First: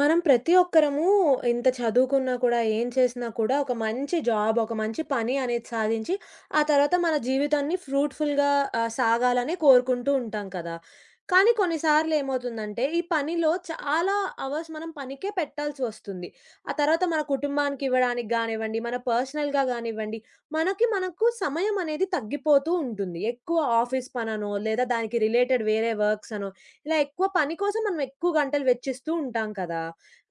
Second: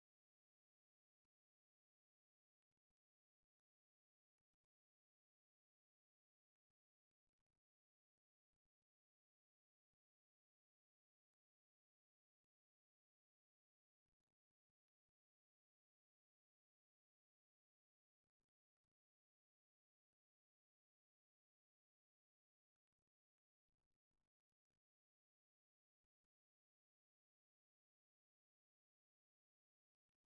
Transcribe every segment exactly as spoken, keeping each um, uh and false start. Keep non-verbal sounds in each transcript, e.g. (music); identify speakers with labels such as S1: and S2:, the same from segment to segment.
S1: మనం ప్రతి ఒక్కరము ఇంత చదువుకున్నా కూడా, ఏం చేసినా కూడా ఒక మంచి జాబ్, ఒక మంచి పని అనేది సాధించి, ఆ తర్వాత మన జీవితాన్ని ఫ్రూట్‌ఫుల్‌గా ఆహ్, సాగాలనే కోరుకుంటూ ఉంటాం కదా! కానీ కొన్నిసార్లు ఏమవుతుందంటే, ఈ పనిలో చాలా అవర్స్ మనం పనికే పెట్టాల్సి వస్తుంది. ఆ తర్వాత మన కుటుంబానికి ఇవ్వడానికి గానివ్వండి, మన పర్సనల్‌గా గానివ్వండి, మనకి మనకు సమయం అనేది తగ్గిపోతూ ఉంటుంది. ఎక్కువ ఆఫీస్ పననో, లేదా దానికి రిలేటెడ్ వేరే వర్క్స్ అనో ఇలా ఎక్కువ పని కోసం మనం ఎక్కువ గంటలు వెచ్చిస్తూ ఉంటాం కదా!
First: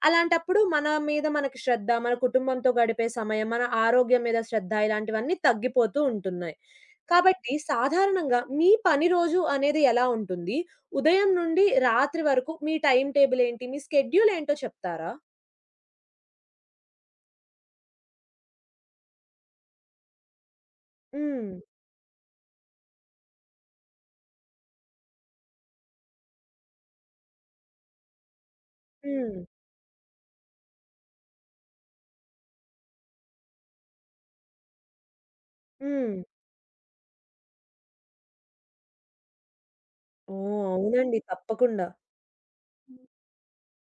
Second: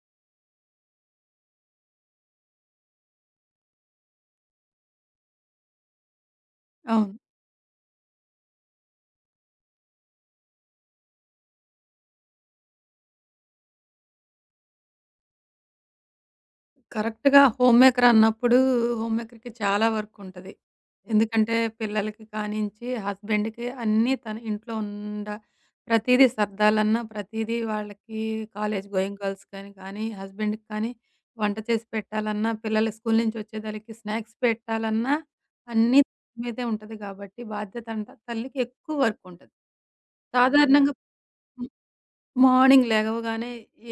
S1: అలాంటప్పుడు మన మీద మనకి శ్రద్ధ, మన కుటుంబంతో గడిపే సమయం, మన ఆరోగ్యం మీద శ్రద్ధ ఇలాంటివన్నీ తగ్గిపోతూ ఉంటున్నాయి.
S2: అవును.
S1: కాబట్టి సాధారణంగా మీ పని రోజు అనేది ఎలా ఉంటుంది? ఉదయం నుండి రాత్రి వరకు మీ టైమ్ టేబుల్ ఏంటి? మీ స్కెడ్యూల్ ఏంటో చెప్తారా?
S2: కరెక్ట్‌గా హోమ్ మేకర్ అన్నప్పుడు హోమ్ మేకర్‌కి చాలా వర్క్ ఉంటది.
S1: హ్మ్.
S2: ఎందుకంటే పిల్లలకి కానించి హస్బెండ్‌కి అన్నీ తన ఇంట్లో ఉండ ప్రతీదీ సర్దాలన్నా, ప్రతీదీ వాళ్ళకి కాలేజ్ గోయింగ్
S1: హ్మ్.
S2: గర్ల్స్ కానీ, కానీ హస్బెండ్‌కి కానీ వంట చేసి పెట్టాలన్నా, పిల్లలు స్కూల్ నుంచి వచ్చేదలకి స్నాక్స్ పెట్టాలన్నా అన్నీ
S1: హ్మ్.
S2: తన మీదే ఉంటది కాబట్టి బాధ్యత అంతా తల్లికి ఎక్కువ వర్క్ ఉంటది.
S1: ఓహ్!
S2: సాధారణంగా
S1: అవునండి. తప్పకుండా.
S2: మార్నింగ్ లెగవగానే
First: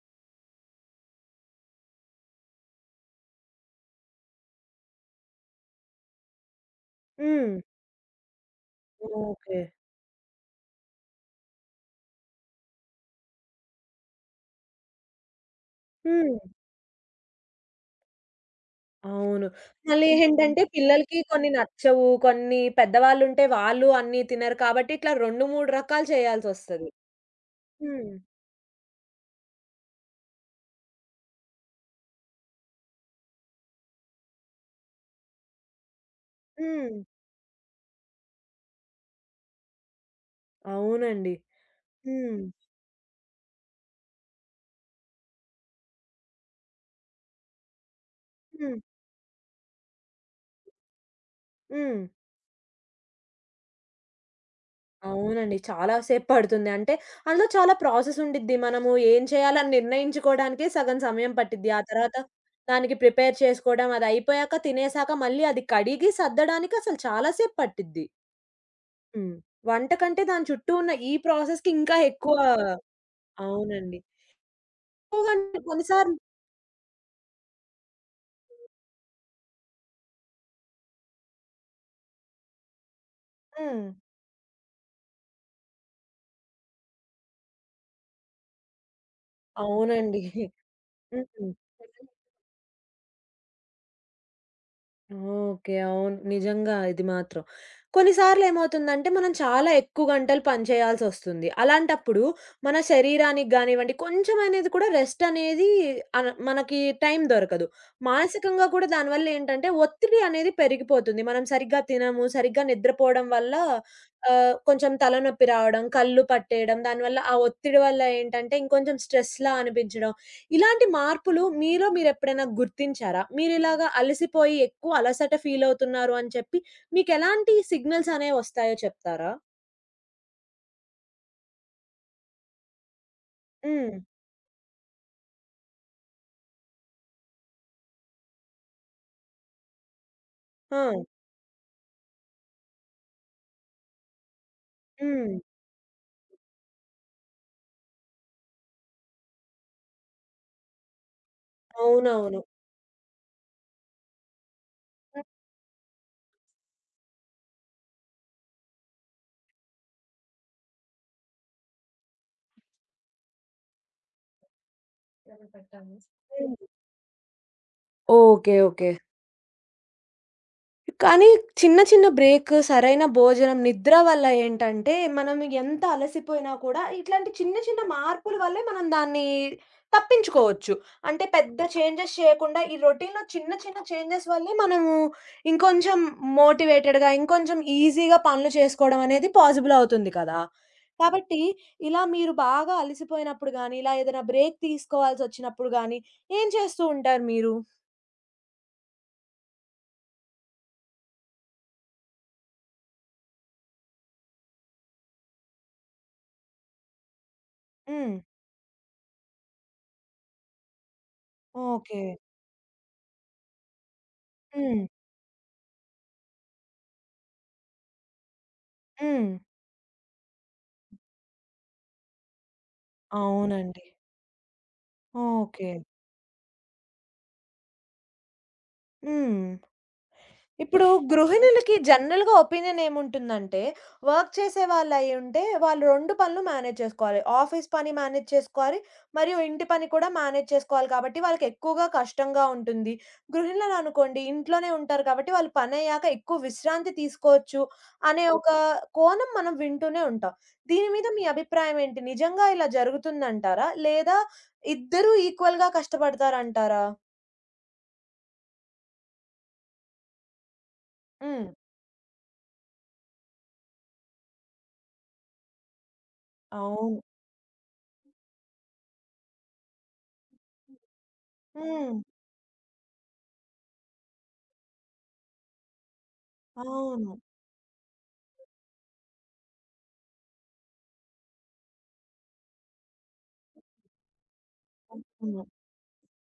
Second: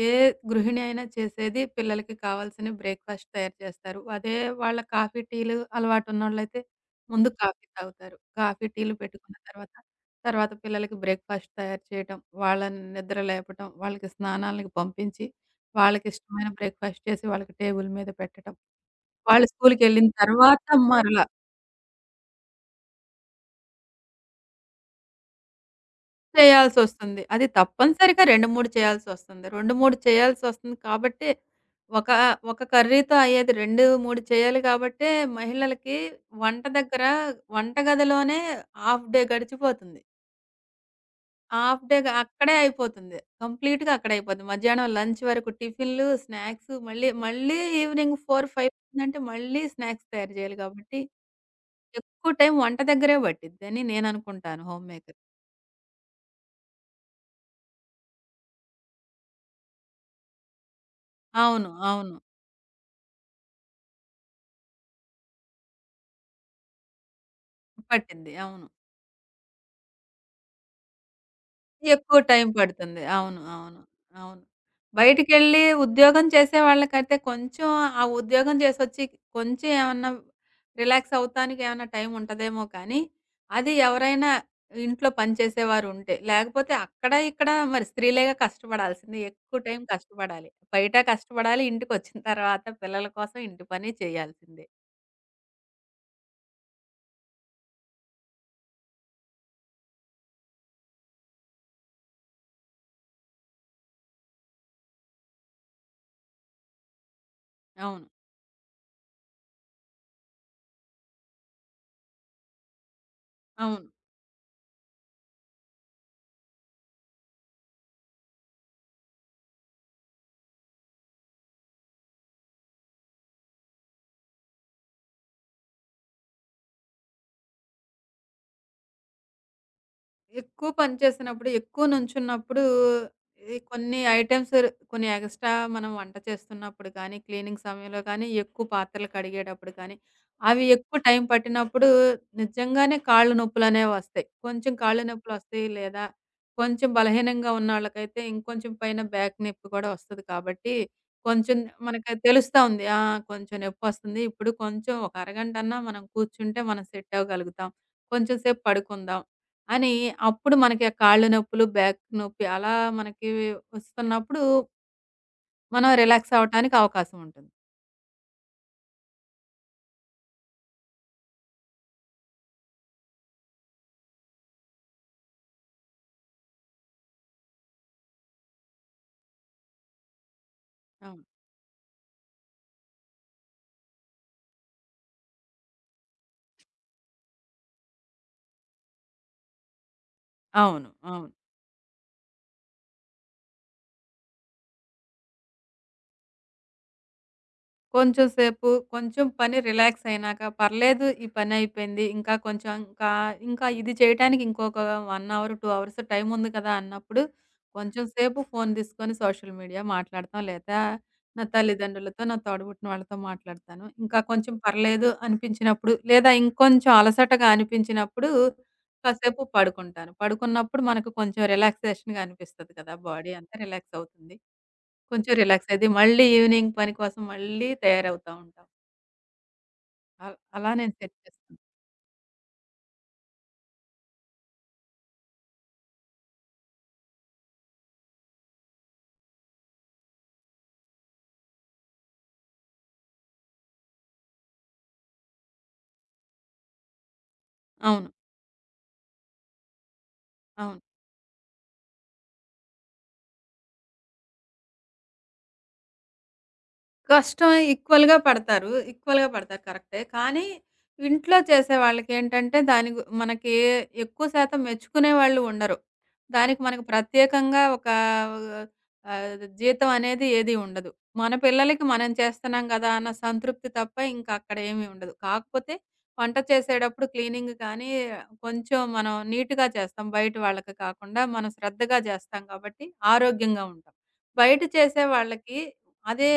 S2: ఏ గృహిణి అయినా చేసేది పిల్లలకి కావాల్సిన బ్రేక్‌ఫాస్ట్ తయారు చేస్తారు. అదే వాళ్ళ కాఫీ, టీలు అలవాటు ఉన్నోళ్ళైతే ముందు
S1: హ్మ్.
S2: కాఫీ తాగుతారు. కాఫీ, టీలు పెట్టుకున్న
S1: ఓకే.
S2: తర్వాత, తర్వాత పిల్లలకి బ్రేక్‌ఫాస్ట్ తయారు చేయటం, వాళ్ళని నిద్ర లేపటం, వాళ్ళకి స్నానాలకి పంపించి,
S1: హ్మ్.
S2: వాళ్ళకిష్టమైన బ్రేక్‌ఫాస్ట్ చేసి వాళ్ళకి టేబుల్ మీద పెట్టటం. వాళ్ళు
S1: అవును. మళ్ళీ
S2: స్కూలుకెళ్ళిన
S1: హ్మ్.
S2: తర్వాత
S1: ఏంటంటే
S2: మరల
S1: పిల్లలకి కొన్ని నచ్చవు. కొన్ని పెద్దవాళ్ళుంటే వాళ్ళు అన్నీ తినరు కాబట్టి ఇట్లా రెండు, మూడు రకాలు చేయాల్సొస్తది.
S2: చేయాల్సొస్తుంది. అది
S1: హ్మ్.
S2: తప్పనిసరిగా రెండు, మూడు చేయాల్సొస్తుంది. రెండు, మూడు చేయాల్సొస్తుంది కాబట్టే, ఒక ఒక కర్రీతో అయ్యేది రెండు, మూడు చేయాలి కాబట్టే, మహిళలకి వంట
S1: హ్మ్.
S2: దగ్గర వంటగదిలోనే హాఫ్ డే గడిచిపోతుంది.
S1: అవునండి.
S2: హాఫ్ డే గ
S1: హ్మ్.
S2: అక్కడే అయిపోతుంది. కంప్లీట్‌గా అక్కడే అయిపోతుంది. మధ్యాహ్నం లంచ్ వరకు టిఫిన్‌లు, స్నాక్స్ మళ్ళీ మళ్ళీ ఈవినింగ్ నాలుగు, ఐదు
S1: హ్మ్.
S2: అంటే మళ్ళీ స్నాక్స్ తయారు చేయాలి కాబట్టి,
S1: హ్మ్.
S2: ఎక్కువ టైం వంట దగ్గరే పట్టిద్దని నేననుకుంటాను హోమ్ మేకర్.
S1: అవునండి. చాలా సేపు పడుతుంది. అంటే అందులో చాలా ప్రాసెస్ ఉండిద్ది. మనము ఏం చేయాలని నిర్ణయించుకోవడానికే సగం సమయం
S2: అవును.
S1: పట్టిద్ది. ఆ
S2: అవును.
S1: తర్వాత దానికి ప్రిపేర్ చేసుకోవడం, అదయిపోయాక తినేసాక మళ్ళీ అది కడిగి సర్దడానికి అసలు చాలా సేపు పట్టిద్ది.
S2: పట్టిద్ది. అవును.
S1: హ్మ్. వంట కంటే దాని చుట్టూ ఉన్న ఈ ప్రాసెస్‌కి ఇంకా
S2: ఎక్కువ
S1: ఎక్కువ
S2: టైం పడుతుంది. అవును. అవును.
S1: అవునండి.
S2: అవును.
S1: ఎక్కువగా అంటే
S2: బయటికెళ్ళి
S1: కొన్ని సార్లు
S2: ఉద్యోగం చేసే వాళ్ళకైతే కొంచెం ఆ ఉద్యోగం చేసొచ్చి కొంచెం ఏమన్నా రిలాక్స్ అవుతానికి ఏమన్నా టైం ఉంటదేమో కానీ, అది
S1: హ్మ్.
S2: ఎవరైనా ఇంట్లో పని చేసేవారుంటే. లేకపోతే అక్కడ, ఇక్కడ మరి స్త్రీలేగా కష్టపడాల్సింది. ఎక్కువ టైం
S1: అవునండి.
S2: కష్టపడాలి. బయట
S1: హ్మ్.
S2: కష్టపడాలి. ఇంటికొచ్చిన తర్వాత పిల్లల కోసం ఇంటి పని చేయాల్సిందే.
S1: ఓకే. అవును. నిజంగా ఇది మాత్రం. కొన్నిసార్లు ఏమవుతుందంటే, మనం చాలా ఎక్కువ గంటలు పని చేయాల్సొస్తుంది. అలాంటప్పుడు మన శరీరానికి గానివ్వండి, కొంచెం అనేది కూడా రెస్ట్ అనేది అన మనకి టైం దొరకదు.
S2: అవును.
S1: మానసికంగా కూడా దానివల్ల ఏంటంటే, ఒత్తిడి అనేది పెరిగిపోతుంది. మనం సరిగ్గా తినము, సరిగ్గా నిద్రపోవడం వల్ల
S2: అవును.
S1: ఆహ్, కొంచెం తలనొప్పి రావడం, కళ్ళు పట్టేయడం, దానివల్ల ఆ ఒత్తిడి వల్ల ఏంటంటే, ఇంకొంచెం స్ట్రెస్‌లా అనిపించడం, ఇలాంటి మార్పులు మీలో మీరెప్పుడైనా గుర్తించారా? మీరిలాగా అలసిపోయి ఎక్కువ అలసట ఫీలవుతున్నారు అని చెప్పి మీకెలాంటి సిగ్నల్స్ అనేవొస్తాయో చెప్తారా?
S2: ఎక్కువ పని చేసినప్పుడు, ఎక్కువ నుంచున్నప్పుడు ఈ
S1: హ్మ్.
S2: కొన్ని ఐటెమ్స్ కొన్ని ఎక్స్‌ట్రా మనం వంట చేస్తున్నప్పుడు కానీ, క్లీనింగ్ సమయంలో కానీ, ఎక్కువ పాత్రలు కడిగేటప్పుడు కానీ, అవి
S1: ఆ!
S2: ఎక్కువ టైం పట్టినప్పుడు నిజంగానే కాళ్ళు నొప్పులనేవి వస్తాయి. కొంచెం కాళ్ళు
S1: హ్మ్.
S2: నొప్పులొస్తాయి లేదా కొంచెం బలహీనంగా ఉన్నోళ్ళకైతే ఇంకొంచెం పైన బ్యాక్ నొప్పి కూడా వస్తది కాబట్టి, కొంచెం మనకి
S1: అవునవును.
S2: తెలుస్తా ఉంది. ఆ! కొంచెం నొప్పొస్తుంది. ఇప్పుడు కొంచెం ఒక అరగంటన్నా మనం కూర్చుంటే మనం సెట్ అవ్వగలుగుతాం. కొంచెం సేపు పడుకుందాం. అని అప్పుడు మనకి ఆ కాళ్ళు నొప్పులు, బ్యాక్ నొప్పి అలా మనకి వస్తున్నప్పుడు మనం
S1: (unintelligible)
S2: రిలాక్స్
S1: హ్మ్.
S2: అవ్వటానికి అవకాశం ఉంటుంది.
S1: ఓకే. ఓకే. కానీ చిన్న చిన్న బ్రేక్, సరైన భోజనం, నిద్ర వల్ల ఏంటంటే, మనం ఎంత అలసిపోయినా కూడా ఇట్లాంటి చిన్న చిన్న మార్పుల వల్లే మనం దాన్ని తప్పించుకోవచ్చు.
S2: అవును.
S1: అంటే పెద్ద చేంజెస్ చేయకుండా ఈ రొటీన్‌లో చిన్న చిన్న చేంజెస్ వల్లే మనము ఇంకొంచెం మోటివేటెడ్‌గా, ఇంకొంచెం ఈజీగా పనులు చేసుకోవడం అనేది పాసిబుల్ అవుతుంది కదా!
S2: అవును. అవును.
S1: కాబట్టి ఇలా మీరు బాగా అలసిపోయినప్పుడు గానీ, ఇలా ఏదైనా బ్రేక్ తీసుకోవాల్సొచ్చినప్పుడు గానీ, ఏం చేస్తూ ఉంటారు మీరు?
S2: కొంచెం సేపు, కొంచెం పని రిలాక్స్ అయినాక, పర్లేదు ఈ పనయిపోయింది. ఇంకా కొంచెం ఇంకా, ఇంకా ఇది చేయటానికి ఇంకొక ఒక అవర్, రెండు అవర్స్ టైం ఉంది కదా! అన్నప్పుడు, కొంచెం
S1: హ్మ్.
S2: సేపు ఫోను తీసుకొని సోషల్ మీడియా మాట్లాడతాం. లేదా నా
S1: ఓకే.
S2: తల్లిదండ్రులతో, నా తోడబుట్టిన వాళ్ళతో మాట్లాడతాను. ఇంకా కొంచెం
S1: హ్మ్.
S2: పర్లేదు అనిపించినప్పుడు, లేదా ఇంకొంచెం అలసటగా అనిపించినప్పుడు,
S1: హ్మ్.
S2: కాసేపు పడుకుంటాను. పడుకున్నప్పుడు మనకు కొంచెం రిలాక్సేషన్‌గా అనిపిస్తది కదా! బాడీ అంతా
S1: అవునండి.
S2: రిలాక్స్ అవుతుంది. కొంచెం రిలాక్స్
S1: ఓకే.
S2: అయిద్ది. మళ్ళీ ఈవినింగ్ పని కోసం మళ్ళీ తయారవుతా ఉంటాం.
S1: హ్మ్.
S2: అల్ అలా
S1: ఇప్పుడు
S2: నేను సెట్ చేస్తాను.
S1: గృహిణులకి జనరల్‌గా ఒపీనియన్ ఏముంటుందంటే, వర్క్ చేసే వాళ్ళయ్యుంటే వాళ్ళు రెండు పనులు మేనేజ్ చేసుకోవాలి. ఆఫీస్ పని మేనేజ్ చేసుకోవాలి, మరియు ఇంటి పని కూడా మేనేజ్ చేసుకోవాలి కాబట్టి వాళ్ళకెక్కువగా కష్టంగా ఉంటుంది. గృహిణులనుకోండి ఇంట్లోనే ఉంటారు కాబట్టి వాళ్ళు పనయ్యాక ఎక్కువ విశ్రాంతి తీసుకోవచ్చు
S2: అవును.
S1: అనే ఒక కోణం మనం వింటూనే ఉంటాం.
S2: అవును.
S1: దీని మీద మీ అభిప్రాయం ఏంటి? నిజంగా ఇలా జరుగుతుందంటారా? లేదా ఇద్దరూ ఈక్వల్‌గా కష్టపడతారంటారా?
S2: కష్టం ఈక్వల్‌గా పడతారు. ఈక్వల్‌గా పడతారు కరెక్టే. కానీ ఇంట్లో
S1: హ్మ్.
S2: చేసే వాళ్ళకేంటంటే దాని గు మనకి ఎక్కువ శాతం మెచ్చుకునే వాళ్ళు ఉండరు. దానికి మనకు
S1: అవును.
S2: ప్రత్యేకంగా ఒక ఆహ్, జీతం అనేది ఏది ఉండదు. మన పిల్లలకి
S1: హ్మ్.
S2: మనం చేస్తున్నాం కదా! అన్న సంతృప్తి తప్ప ఇంకా అక్కడ ఏమీ ఉండదు. కాకపోతే వంట చేసేటప్పుడు
S1: అవును.
S2: క్లీనింగ్ కానీ కొంచెం మనం నీట్‌గా చేస్తాం. బయట వాళ్ళకి కాకుండా మనం శ్రద్ధగా చేస్తాం కాబట్టి ఆరోగ్యంగా ఉంటాం. బయట చేసే
S1: అవును.
S2: వాళ్ళకి అదే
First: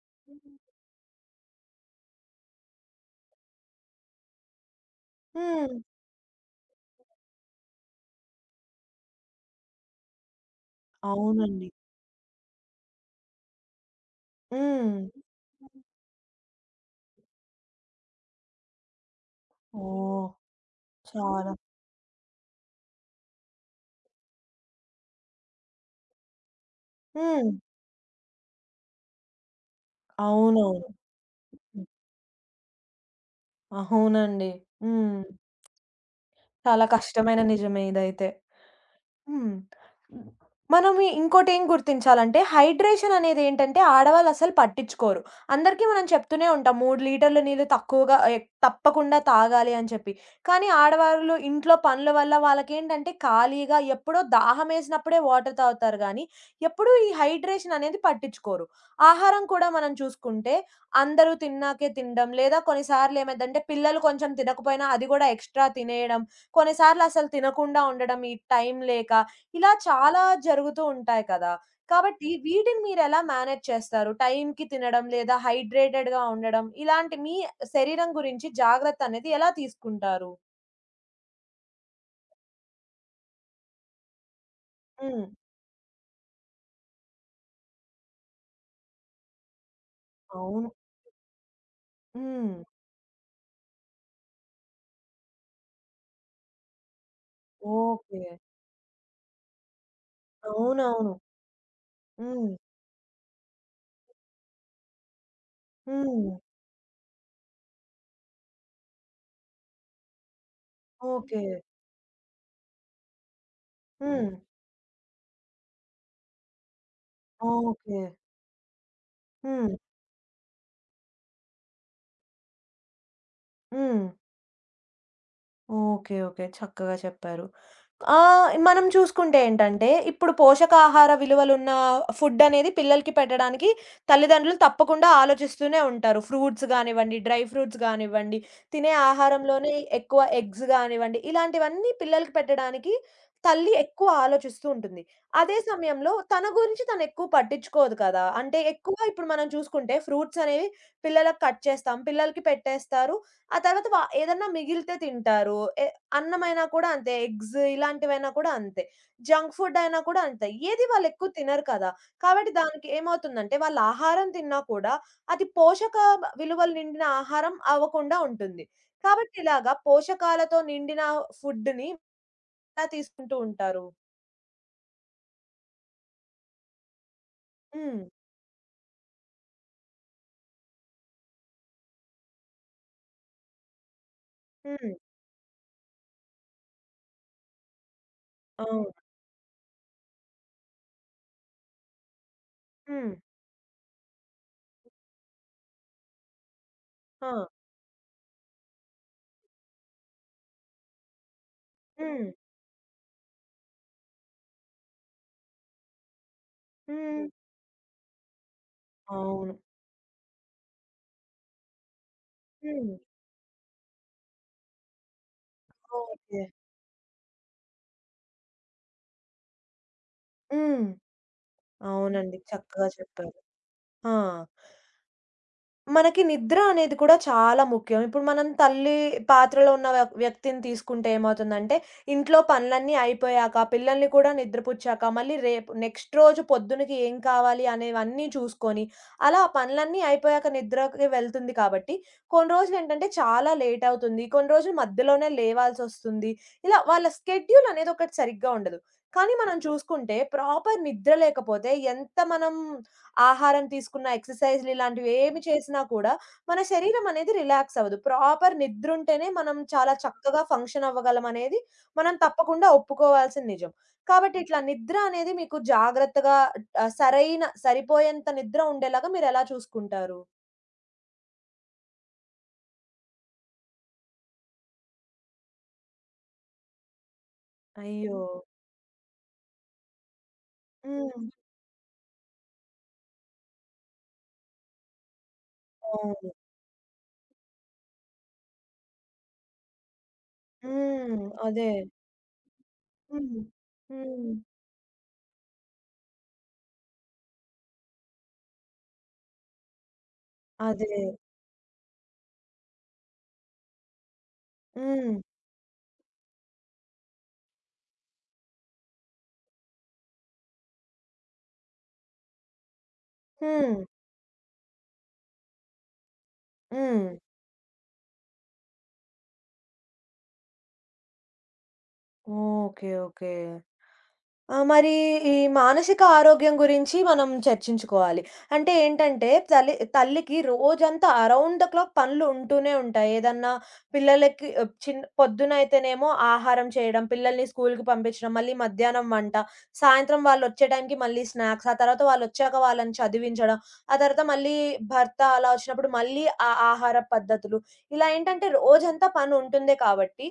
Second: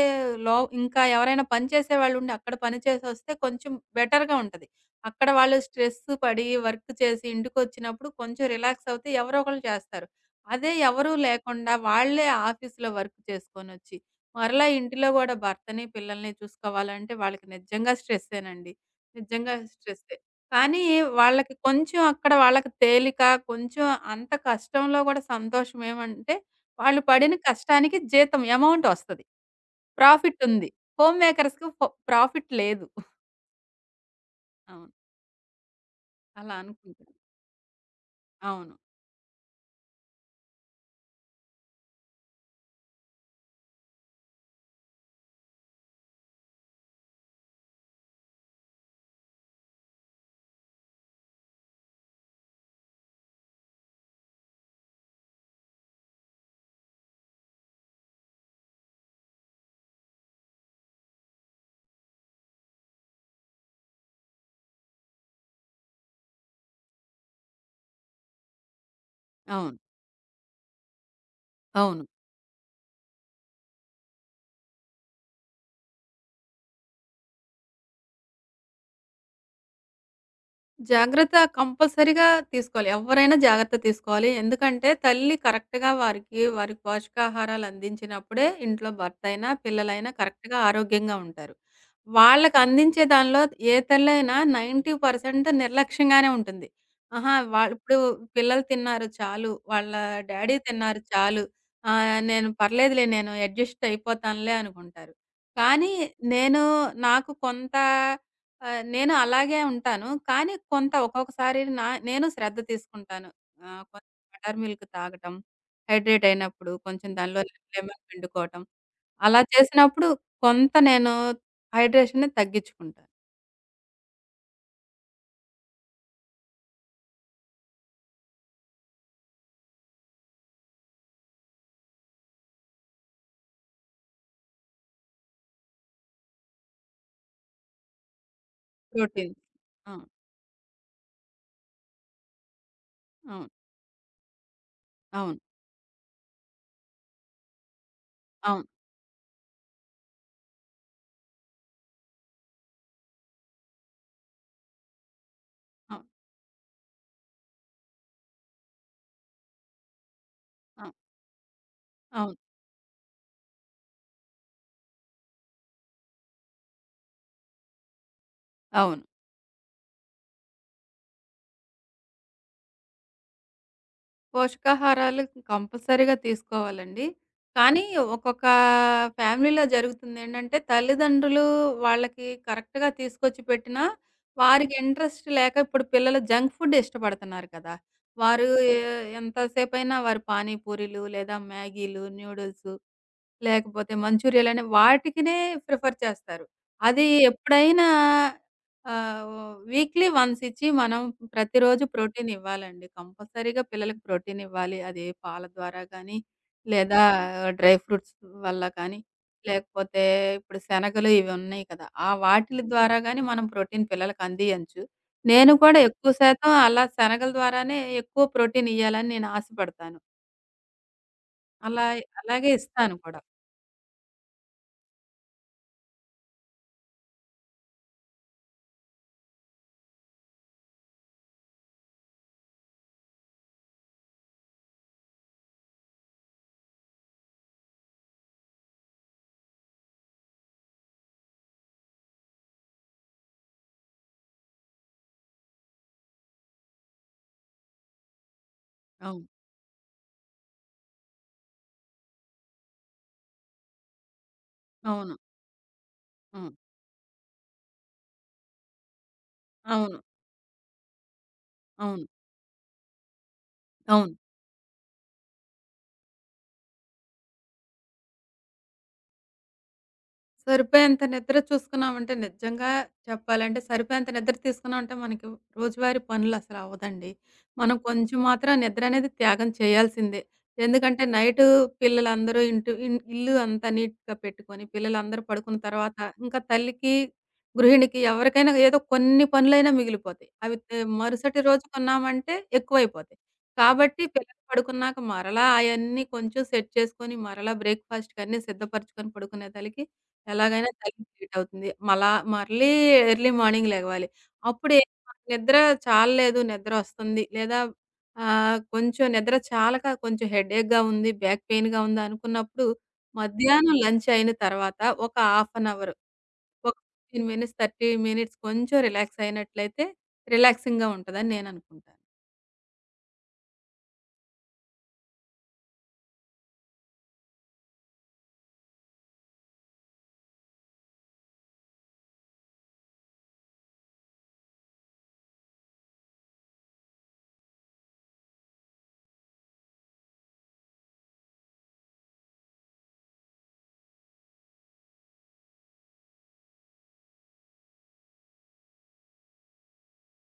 S2: లో ఇంకా ఎవరైనా పని చేసేవాళ్ళుండి అక్కడ పని చేసొస్తే కొంచెం బెటర్‌గా ఉంటది. అక్కడ వాళ్ళు
S1: హ్మ్.
S2: స్ట్రెస్ పడి వర్క్ చేసి ఇంటికొచ్చినప్పుడు కొంచెం రిలాక్స్ అవుతే ఎవరో ఒకళ్ళు చేస్తారు. అదే ఎవరూ
S1: అవునండి.
S2: లేకుండా వాళ్ళే ఆఫీస్‌లో వర్క్ చేసుకొనొచ్చి, మరలా
S1: హ్మ్.
S2: ఇంటిలో గూడా భర్తని, పిల్లల్ని చూసుకోవాలంటే వాళ్ళకి నిజంగా స్ట్రెస్సేనండి. నిజంగా స్ట్రెస్సే.
S1: ఓహ్!
S2: కానీ
S1: చాలా.
S2: వాళ్ళకి కొంచెం అక్కడ వాళ్ళకి తేలిక, కొంచెం అంత కష్టంలో గూడా సంతోషం ఏమంటే వాళ్ళు పడిన
S1: హ్మ్.
S2: కష్టానికి జీతం అమౌంట్ ఒస్తది. ప్రాఫిట్ ఉంది.
S1: అవునవును.
S2: హోమ్ మేకర్స్‌కి ఫ ప్రాఫిట్ లేదు.
S1: అవునండి.
S2: అవును.
S1: హ్మ్.
S2: అలా
S1: చాలా
S2: అనుకుంటాను.
S1: కష్టమైన నిజమే ఇదైతే.
S2: అవును.
S1: హ్మ్. హ్మ్. మనం ఇంకోటేం గుర్తించాలంటే హైడ్రేషన్ అనేదేంటంటే ఆడవాళ్ళు అసలు పట్టించుకోరు. అందరికీ మనం చెప్తూనే ఉంటాం మూడు లీటర్ల నీళ్ళు తక్కువగా ఎక్ తప్పకుండా తాగాలి అని చెప్పి. కానీ ఆడవాళ్ళు ఇంట్లో పనుల వల్ల వాళ్ళకేంటంటే ఖాళీగా ఎప్పుడో దాహమేసినప్పుడే వాటర్ తాగుతారు గానీ, ఎప్పుడూ ఈ హైడ్రేషన్ అనేది పట్టించుకోరు. ఆహారం కూడా మనం చూసుకుంటే అందరూ తిన్నాకే తినడం, లేదా కొన్నిసార్లేమైద్దంటే పిల్లలు కొంచెం తినకపోయినా అది గూడా ఎక్స్‌ట్రా తినేయడం, కొన్నిసార్లు అసలు తినకుండా ఉండడం, ఈ టైం లేక, ఇలా
S2: అవును.
S1: చాలా జరుగుతూ ఉంటాయి కదా!
S2: అవును.
S1: కాబట్టి వీటిని మీరెలా మేనేజ్ చేస్తారు? టైంకి తినడం లేదా హైడ్రేటెడ్‌గా ఉండడం, ఇలాంటి మీ శరీరం గురించి జాగ్రత్త అనేది ఎలా తీసుకుంటారు?
S2: జాగ్రత్త కంపల్సరీగా తీసుకోవాలి. ఎవ్వరైనా జాగ్రత్త తీసుకోవాలి. ఎందుకంటే
S1: హ్మ్.
S2: తల్లి కరెక్ట్‌గా వారికి, వారి పోషకాహారాలు అందించినప్పుడే ఇంట్లో భర్తయినా, పిల్లలైనా కరెక్ట్‌గా
S1: అవును.
S2: ఆరోగ్యంగా ఉంటారు.
S1: హ్మ్.
S2: వాళ్ళకి అందించే దానిలో ఏ తల్లైనా తొంభై శాతం నిర్లక్ష్యంగానే ఉంటుంది. ఆహా! వాళ్ళు ఇప్పుడు
S1: ఓకే.
S2: పిల్లలు తిన్నారు చాలు, వాళ్ళ డ్యాడీ తిన్నారు
S1: అవునవును.
S2: చాలు, ఆహ్, నేను
S1: హ్మ్.
S2: పర్లేదులే నేను అడ్జస్ట్ అయిపోతానులే అనుకుంటారు. కానీ
S1: హ్మ్.
S2: నేను నాకు కొంత ఆహ్, నేను అలాగే ఉంటాను. కానీ కొంత
S1: ఓకే.
S2: ఒక్కొక్కసారి నా నేను శ్రద్ధ తీసుకుంటాను. ఆహ్, కొంచెం
S1: హ్మ్.
S2: బటర్ మిల్క్ తాగటం, హైడ్రేట్ అయినప్పుడు కొంచెం దానిలో
S1: ఓకే.
S2: లెమన్ పిండుకోవటం. అలా
S1: హ్మ్.
S2: చేసినప్పుడు కొంత నేను హైడ్రేషన్‌ని తగ్గించుకుంటాను.
S1: హ్మ్. ఓకే. ఓకే. చక్కగా చెప్పారు. ఆహ్, మనం చూసుకుంటే ఏంటంటే, ఇప్పుడు పోషకాహార విలువలున్న ఫుడ్డనేది పిల్లలకి పెట్టడానికి తల్లిదండ్రులు తప్పకుండా ఆలోచిస్తూనే ఉంటారు. ఫ్రూట్స్ గానివ్వండి, డ్రై ఫ్రూట్స్ గానివ్వండి, తినే
S2: ప్రోటీన్.
S1: ఆహారంలోనే
S2: అవును.
S1: ఎక్కువ ఎగ్స్ గానివ్వండి, ఇలాంటివన్నీ పిల్లలకి పెట్టడానికి
S2: అవును.
S1: తల్లి ఎక్కువ ఆలోచిస్తూ ఉంటుంది.
S2: అవును.
S1: అదే సమయంలో తన గురించి తనెక్కువ పట్టించుకోదు కదా! అంటే
S2: అవును.
S1: ఎక్కువ ఇప్పుడు మనం చూసుకుంటే ఫ్రూట్స్ అనేవి పిల్లలకి కట్ చేస్తాం, పిల్లలకి పెట్టేస్తారు. ఆ తర్వాత వ ఏదన్నా మిగిలితే తింటారు. ఎ
S2: అవును.
S1: అన్నమైనా కూడా అంతే. ఎగ్స్ ఇలాంటివైనా కూడా అంతే. జంక్ ఫుడ్ అయినా కూడా అంతే. ఏది
S2: అవును.
S1: వాళ్ళు ఎక్కువ తినరు కదా!
S2: అవును.
S1: కాబట్టి దానికి ఏమవుతుందంటే వాళ్ళు ఆహారం తిన్నా కూడా అది పోషక విలువలు నిండిన ఆహారం అవ్వకుండా ఉంటుంది.
S2: అవును.
S1: కాబట్టి ఇలాగా పోషకాలతో నిండిన ఫుడ్‌ని ఎలా తీసుకుంటూ ఉంటారు.
S2: పోషకాహారాలు కంపల్సరీగా తీసుకోవాలండి. కానీ
S1: హ్మ్.
S2: ఒక్కొక్క ఫ్యామిలీలో జరుగుతుందేంటంటే, తల్లిదండ్రులు వాళ్ళకి కరెక్ట్‌గా తీసుకొచ్చి పెట్టినా, వారికి
S1: హ్మ్.
S2: ఇంట్రెస్ట్ లేక ఇప్పుడు పిల్లలు జంక్ ఫుడ్ ఇష్టపడుతున్నారు కదా! వారు ఎ
S1: అవును.
S2: ఎంతసేపైనా వారు పానీ పూరీలు, లేదా మ్యాగీలు, నూడిల్స్
S1: హ్మ్.
S2: లేకపోతే మంచూరియాలని వాటికినే ప్రిఫర్ చేస్తారు. అది
S1: ఆ!
S2: ఎప్పుడైనా ఆహ్, వీక్లీ వన్స్ ఇచ్చి మనం ప్రతిరోజు
S1: హ్మ్.
S2: ప్రోటీన్ ఇవ్వాలండి. కంపల్సరీగా పిల్లలకి ప్రోటీన్ ఇవ్వాలి. అది పాల ద్వారా గానీ, లేదా
S1: హ్మ్.
S2: డ్రై ఫ్రూట్స్ వల్ల కానీ,
S1: అవును.
S2: లేకపోతే ఇప్పుడు శనగలు ఇవి ఉన్నాయి కదా! ఆ వాటిలి
S1: హ్మ్.
S2: ద్వారా గానీ మనం ప్రోటీన్ పిల్లలకి అందియొచ్చు. నేను కూడా ఎక్కువ
S1: ఓకే.
S2: శాతం అలా శనగల ద్వారానే ఎక్కువ ప్రోటీన్ ఇయ్యాలని నేను ఆశపడతాను.
S1: హ్మ్.
S2: అలా
S1: అవునండి.
S2: అలాగే
S1: చక్కగా
S2: ఇస్తాను కూడా.
S1: చెప్పారు. ఆ! మనకి నిద్ర అనేది కూడా చాలా ముఖ్యం. ఇప్పుడు మనం తల్లి పాత్రలో ఉన్న వ్య వ్యక్తిని తీసుకుంటే ఏమవుతుందంటే, ఇంట్లో పనులన్నీ అయిపోయాక, పిల్లల్ని కూడా నిద్రపుచ్చాక, మళ్ళీ రేపు నెక్స్ట్ రోజు పొద్దునకి ఏం కావాలి అనేవన్నీ చూసుకొని, అలా ఆ పనులన్నీ అయిపోయాక నిద్రకి వెళ్తుంది కాబట్టి, కొన్ని రోజులేంటంటే చాలా లేట్ అవుతుంది. కొన్ని రోజులు మధ్యలోనే లేవాల్సొస్తుంది. ఇలా వాళ్ళ స్కెడ్యూల్ అనేది ఒకటి సరిగ్గా ఉండదు.
S2: అవును.
S1: కానీ మనం చూసుకుంటే, ప్రాపర్ నిద్ర లేకపోతే ఎంత మనం ఆహారం తీసుకున్న, ఎక్సర్‌సైజ్‌లు ఇలాంటివి
S2: అవును.
S1: ఏమి చేసినా కూడా
S2: హ్మ్.
S1: మన శరీరం అనేది రిలాక్స్ అవ్వదు. ప్రాపర్ నిద్రుంటేనే మనం చాలా
S2: అవును.
S1: చక్కగా ఫంక్షన్ అవ్వగలమనేది
S2: అవును.
S1: మనం తప్పకుండా ఒప్పుకోవాల్సిన నిజం.
S2: అవును.
S1: కాబట్టి ఇట్లా నిద్ర అనేది మీకు జాగ్రత్తగా ఆహ్, సరైన సరిపోయేంత నిద్ర ఉండేలాగా మీరెలా చూసుకుంటారు?
S2: సరిపోయేంత నిద్ర చూసుకున్నామంటే నిజంగా చెప్పాలంటే సరిపోయేంత నిద్ర తీసుకున్నామంటే మనకి రోజువారీ పనులు అసలు అవ్వదండి. మనం కొంచెం
S1: అయ్యో!
S2: మాత్రం నిద్ర అనేది త్యాగం చేయాల్సిందే. ఎందుకంటే
S1: హ్మ్.
S2: నైటు పిల్లలందరూ ఇంటి ఇన్ ఇల్లు అంతా నీట్‌గా పెట్టుకొని, పిల్లలందరూ పడుకున్న తర్వాత
S1: అవును.
S2: ఇంకా తల్లికి, గృహిణికి ఎవరికైనా ఏదో కొన్ని పనులైనా మిగిలిపోతాయి. అవి తే
S1: హ్మ్.
S2: మరుసటి రోజు
S1: అదే.
S2: కొన్నామంటే ఎక్కువైపోతాయి.
S1: హ్మ్.
S2: కాబట్టి
S1: హ్మ్.
S2: పిల్లలు పడుకున్నాక మరలా అయన్నీ కొంచెం సెట్ చేసుకొని, మరలా బ్రేక్‌ఫాస్ట్‌కన్నీ సిద్ధపరచుకొని పడుకునేతలకి ఎలాగైనా
S1: అదే.
S2: తలకి లేటవుతుంది. మళ్ళా మళ్ళీ ఎర్లీ మార్నింగ్ లెగవాలి. అప్పుడే
S1: హ్మ్.
S2: మనకి నిద్ర చాలలేదు, నిద్రొస్తుంది లేదా ఆహ్, కొంచెం నిద్ర చాలక కొంచెం హెడేక్‌గా ఉంది, బ్యాక్ పెయిన్‌గా ఉంది అనుకున్నప్పుడు
S1: హ్మ్.
S2: మధ్యాహ్నం లంచ్ అయిన తర్వాత ఒక హాఫ్ అన్ అవర్, ఒక
S1: హ్మ్.
S2: పదిహేను మినిట్స్, ముప్పై మినిట్స్ కొంచెం రిలాక్స్ అయినట్లయితే రిలాక్సింగ్‌గా ఉంటదని నేననుకుంటాను.
S1: ఓకే. ఓకే. ఆ! మరి ఈ మానసిక ఆరోగ్యం గురించి మనం చర్చించుకోవాలి. అంటే ఏంటంటే తల్లి తల్లికి రోజంతా అరౌండ్ ద క్లాక్ పనులు ఉంటూనే ఉంటాయి. ఏదన్నా పిల్లలకి ఆహ్, చిన్ పొద్దునైతేనేమో ఆహారం చేయడం, పిల్లల్ని స్కూలుకి పంపించడం, మళ్ళీ మధ్యాహ్నం వంట, సాయంత్రం వాళ్ళొచ్చే టైంకి మళ్ళీ స్నాక్స్, ఆ తర్వాత వాళ్ళొచ్చాక వాళ్ళని చదివించడం, ఆ తర్వాత మళ్ళీ భర్త అలా వచ్చినప్పుడు మళ్ళీ ఆ ఆహార పద్ధతులు. ఇలా ఏంటంటే రోజంతా పని ఉంటుందే కాబట్టి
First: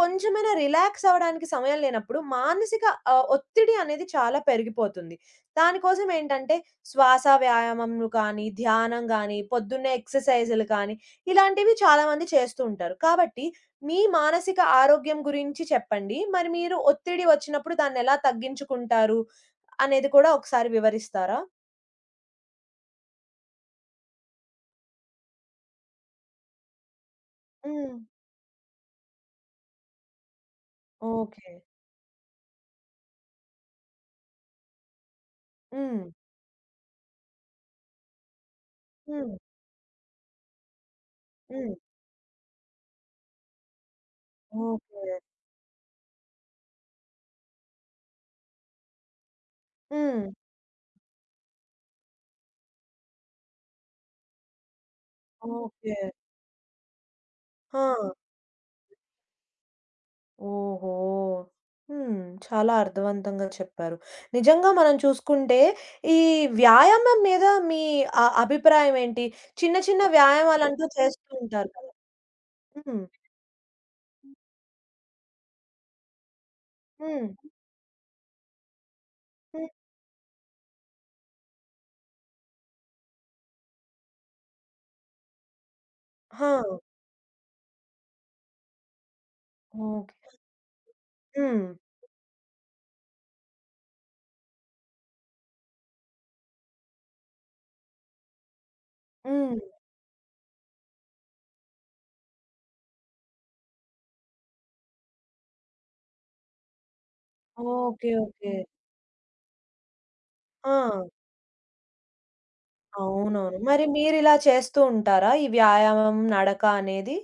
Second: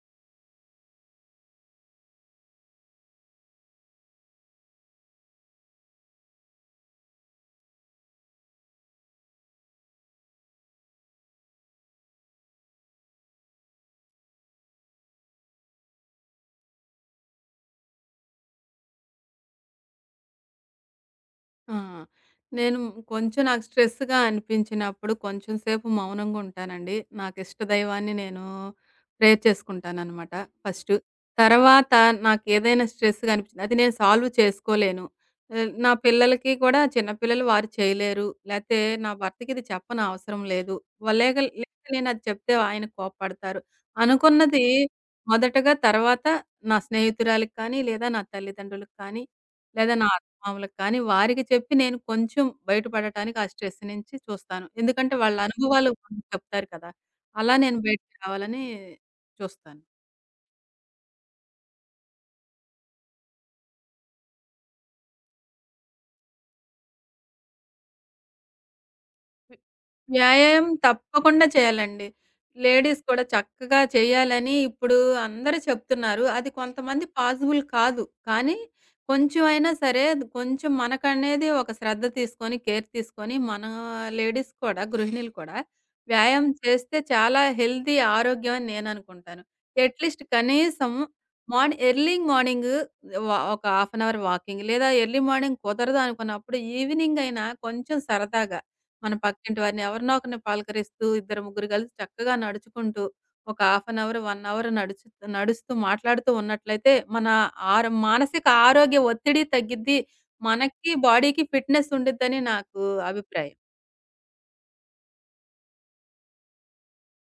S1: కొంచెమైనా రిలాక్స్ అవ్వడానికి సమయం లేనప్పుడు మానసిక ఆహ్, ఒత్తిడి అనేది చాలా పెరిగిపోతుంది. దానికోసం ఏంటంటే శ్వాస వ్యాయామంలు కానీ, ధ్యానం గానీ, పొద్దున్నే ఎక్సర్‌సైజులు కానీ, ఇలాంటివి చాలామంది చేస్తూ ఉంటారు. కాబట్టి మీ మానసిక ఆరోగ్యం గురించి చెప్పండి. మరి మీరు ఒత్తిడి వచ్చినప్పుడు దాన్నెలా తగ్గించుకుంటారు అనేది కూడా ఒకసారి వివరిస్తారా?
S2: ఆ! నేను కొంచెం నాకు స్ట్రెస్‌గా అనిపించినప్పుడు కొంచెం సేపు మౌనంగా ఉంటానండి. నాకు ఇష్ట
S1: హ్మ్.
S2: దైవాన్ని నేను ప్రేయర్ చేసుకుంటాననమాట ఫస్టు.
S1: ఓకే.
S2: తర్వాత నాకేదైనా స్ట్రెస్‌గా అనిపించింది అది నేను సాల్వ్ చేసుకోలేను. ఆహ్, నా
S1: హ్మ్.
S2: పిల్లలకి కూడా చిన్న పిల్లలు వారు చేయలేరు. లేతే నా
S1: హ్మ్.
S2: భర్తకి ఇది చెప్పన అవసరం లేదు. లేక
S1: హ్మ్.
S2: లేతే నేనది చెప్తే ఆయన కోప్పడతారు. అనుకున్నది
S1: ఓకే.
S2: మొదటగా తర్వాత నా స్నేహితురాలికి కానీ, లేదా నా తల్లిదండ్రులకు కానీ, లేదా నా
S1: హ్మ్.
S2: మామూలుగా. కానీ వారికి చెప్పి నేను కొంచెం బయటపడటానికి ఆ స్ట్రెస్ నుంచి చూస్తాను. ఎందుకంటే వాళ్ళ అనుభవాలు
S1: ఓకే.
S2: మనకు చెప్తారు కదా! అలా నేను
S1: ఆ!
S2: బయటికి రావాలని చూస్తాను.
S1: ఓహో! హ్మ్. చాలా అర్థవంతంగా చెప్పారు. నిజంగా మనం చూసుకుంటే, ఈ వ్యాయామం మీద మీ అ అభిప్రాయం ఏంటి? చిన్న చిన్న
S2: వ్యాయామం
S1: వ్యాయామాలంటూ చేస్తూ
S2: తప్పకుండా
S1: ఉంటారు కదా!
S2: చేయాలండి. లేడీస్
S1: హ్మ్.
S2: కూడా చక్కగా చేయాలని ఇప్పుడు అందరూ చెప్తున్నారు. అది కొంతమంది
S1: హ్మ్.
S2: పాసిబుల్ కాదు. కానీ కొంచెం
S1: హ్మ్.
S2: అయినా సరే అది కొంచెం మనకనేది ఒక శ్రద్ధ తీసుకొని, కేర్ తీసుకొని మన లేడీస్ కూడా, గృహిణులు కూడా వ్యాయామం
S1: హా!
S2: చేస్తే చాలా హెల్తీ ఆరోగ్యం అని నేననుకుంటాను.
S1: ఓకే.
S2: అట్‌లీస్ట్ కనీసం
S1: హ్మ్.
S2: మార్ని ఎర్లీ మార్నింగ్ వ ఒక హాఫ్ అన్ అవర్ వాకింగ్ లేదా ఎర్లీ మార్నింగ్ కుదరదు అనుకున్నప్పుడు ఈవినింగ్ అయినా కొంచెం సరదాగా మన
S1: హ్మ్.
S2: పక్కింటి వారిని ఎవరినో ఒకరిని పలకరిస్తూ ఇద్దరు ముగ్గురు కలిసి చక్కగా నడుచుకుంటూ ఒక హాఫ్ అన్ అవర్, ఒక అవర్ నడుచు నడుస్తూ మాట్లాడుతూ ఉన్నట్లయితే మన ఆర
S1: ఓకే.
S2: మానసిక
S1: ఓకే.
S2: ఆరోగ్య ఒత్తిడి తగ్గిద్ది.
S1: ఆ!
S2: మనకి బాడీకి ఫిట్‌నెస్ ఉండిద్దని నాకు అభిప్రాయం.
S1: అవునవును. మరి మీరిలా చేస్తూ ఉంటారా? ఈ వ్యాయామం, నడక అనేది?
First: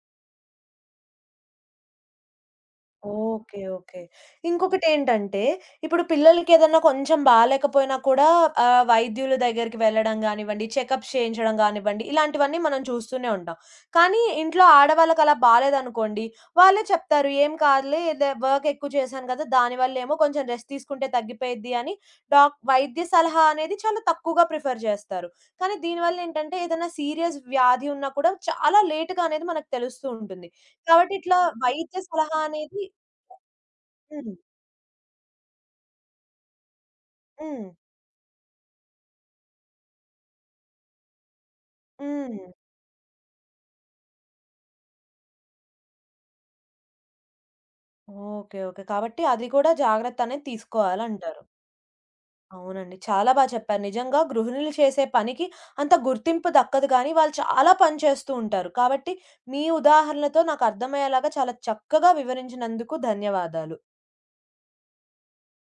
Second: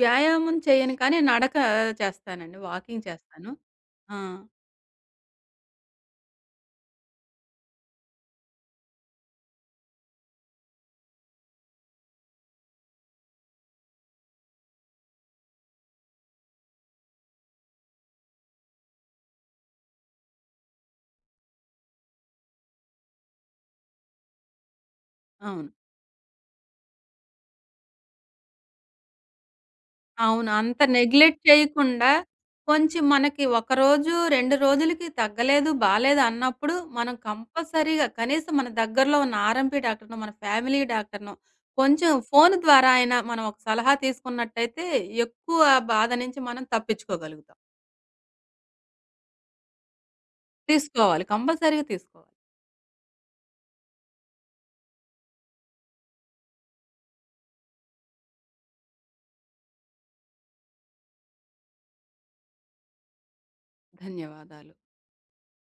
S2: వ్యాయామం చేయను కానీ నడక చేస్తానండి. వాకింగ్ చేస్తాను.
S1: ఓకే. ఓకే.
S2: ఆ!
S1: ఇంకొకటేంటంటే, ఇప్పుడు పిల్లలకేదన్నా కొంచెం బాలేకపోయినా కూడా ఆహ్, వైద్యుల దగ్గరికి వెళ్ళడం గానివ్వండి, చెకప్స్ చేయించడం గానివ్వండి, ఇలాంటివన్నీ మనం చూస్తూనే ఉంటాం. కానీ ఇంట్లో ఆడవాళ్ళకలా బాలేదనుకోండి, వాళ్ళే చెప్తారు, "ఏం కాదులే, ఇదే వర్క్ ఎక్కువ చేశాను కదా! దానివల్లేమో కొంచెం రెస్ట్ తీసుకుంటే తగ్గిపోయిద్ది" అని డాక్ వైద్య సలహా అనేది చాలా తక్కువగా ప్రిఫర్ చేస్తారు.
S2: అవును.
S1: కానీ దీనివల్లేంటంటే, ఏదైనా సీరియస్ వ్యాధి ఉన్నా కూడా చాలా లేట్‌గా అనేది మనకు తెలుస్తూ
S2: అవును.
S1: ఉంటుంది.
S2: అంత
S1: కాబట్టి ఇట్లా
S2: నెగ్లెక్ట్
S1: వైద్య
S2: చేయకుండా
S1: సలహా అనేది
S2: కొంచెం మనకి ఒక రోజు,
S1: హ్మ్.
S2: రెండు రోజులకి తగ్గలేదు, బాలేదు అన్నప్పుడు మనం
S1: హ్మ్.
S2: కంపల్సరీగా కనీసం మన దగ్గరలో ఉన్న ఆర్ఎంపీ డాక్టర్‌నో, మన ఫ్యామిలీ డాక్టర్‌నో కొంచెం
S1: హ్మ్.
S2: ఫోను ద్వారా అయినా మనం ఒక సలహా తీసుకున్నట్టయితే ఎక్కువ బాధ నుంచి మనం తప్పించుకోగలుగుతాం.
S1: ఓకే. ఓకే. కాబట్టి అది కూడా జాగ్రత్త అనేది
S2: తీసుకోవాలి.
S1: తీసుకోవాలంటారు.
S2: కంపల్సరీగా తీసుకోవాలి.
S1: అవునండి. చాలా బా చెప్పారు. నిజంగా గృహిణులు చేసే పనికి అంత గుర్తింపు దక్కదు కానీ, వాళ్ళు చాలా పని చేస్తూ ఉంటారు. కాబట్టి, మీ ఉదాహరణతో నాకు అర్థమయ్యేలాగా చాలా చక్కగా వివరించినందుకు ధన్యవాదాలు.
S2: ధన్యవాదాలు.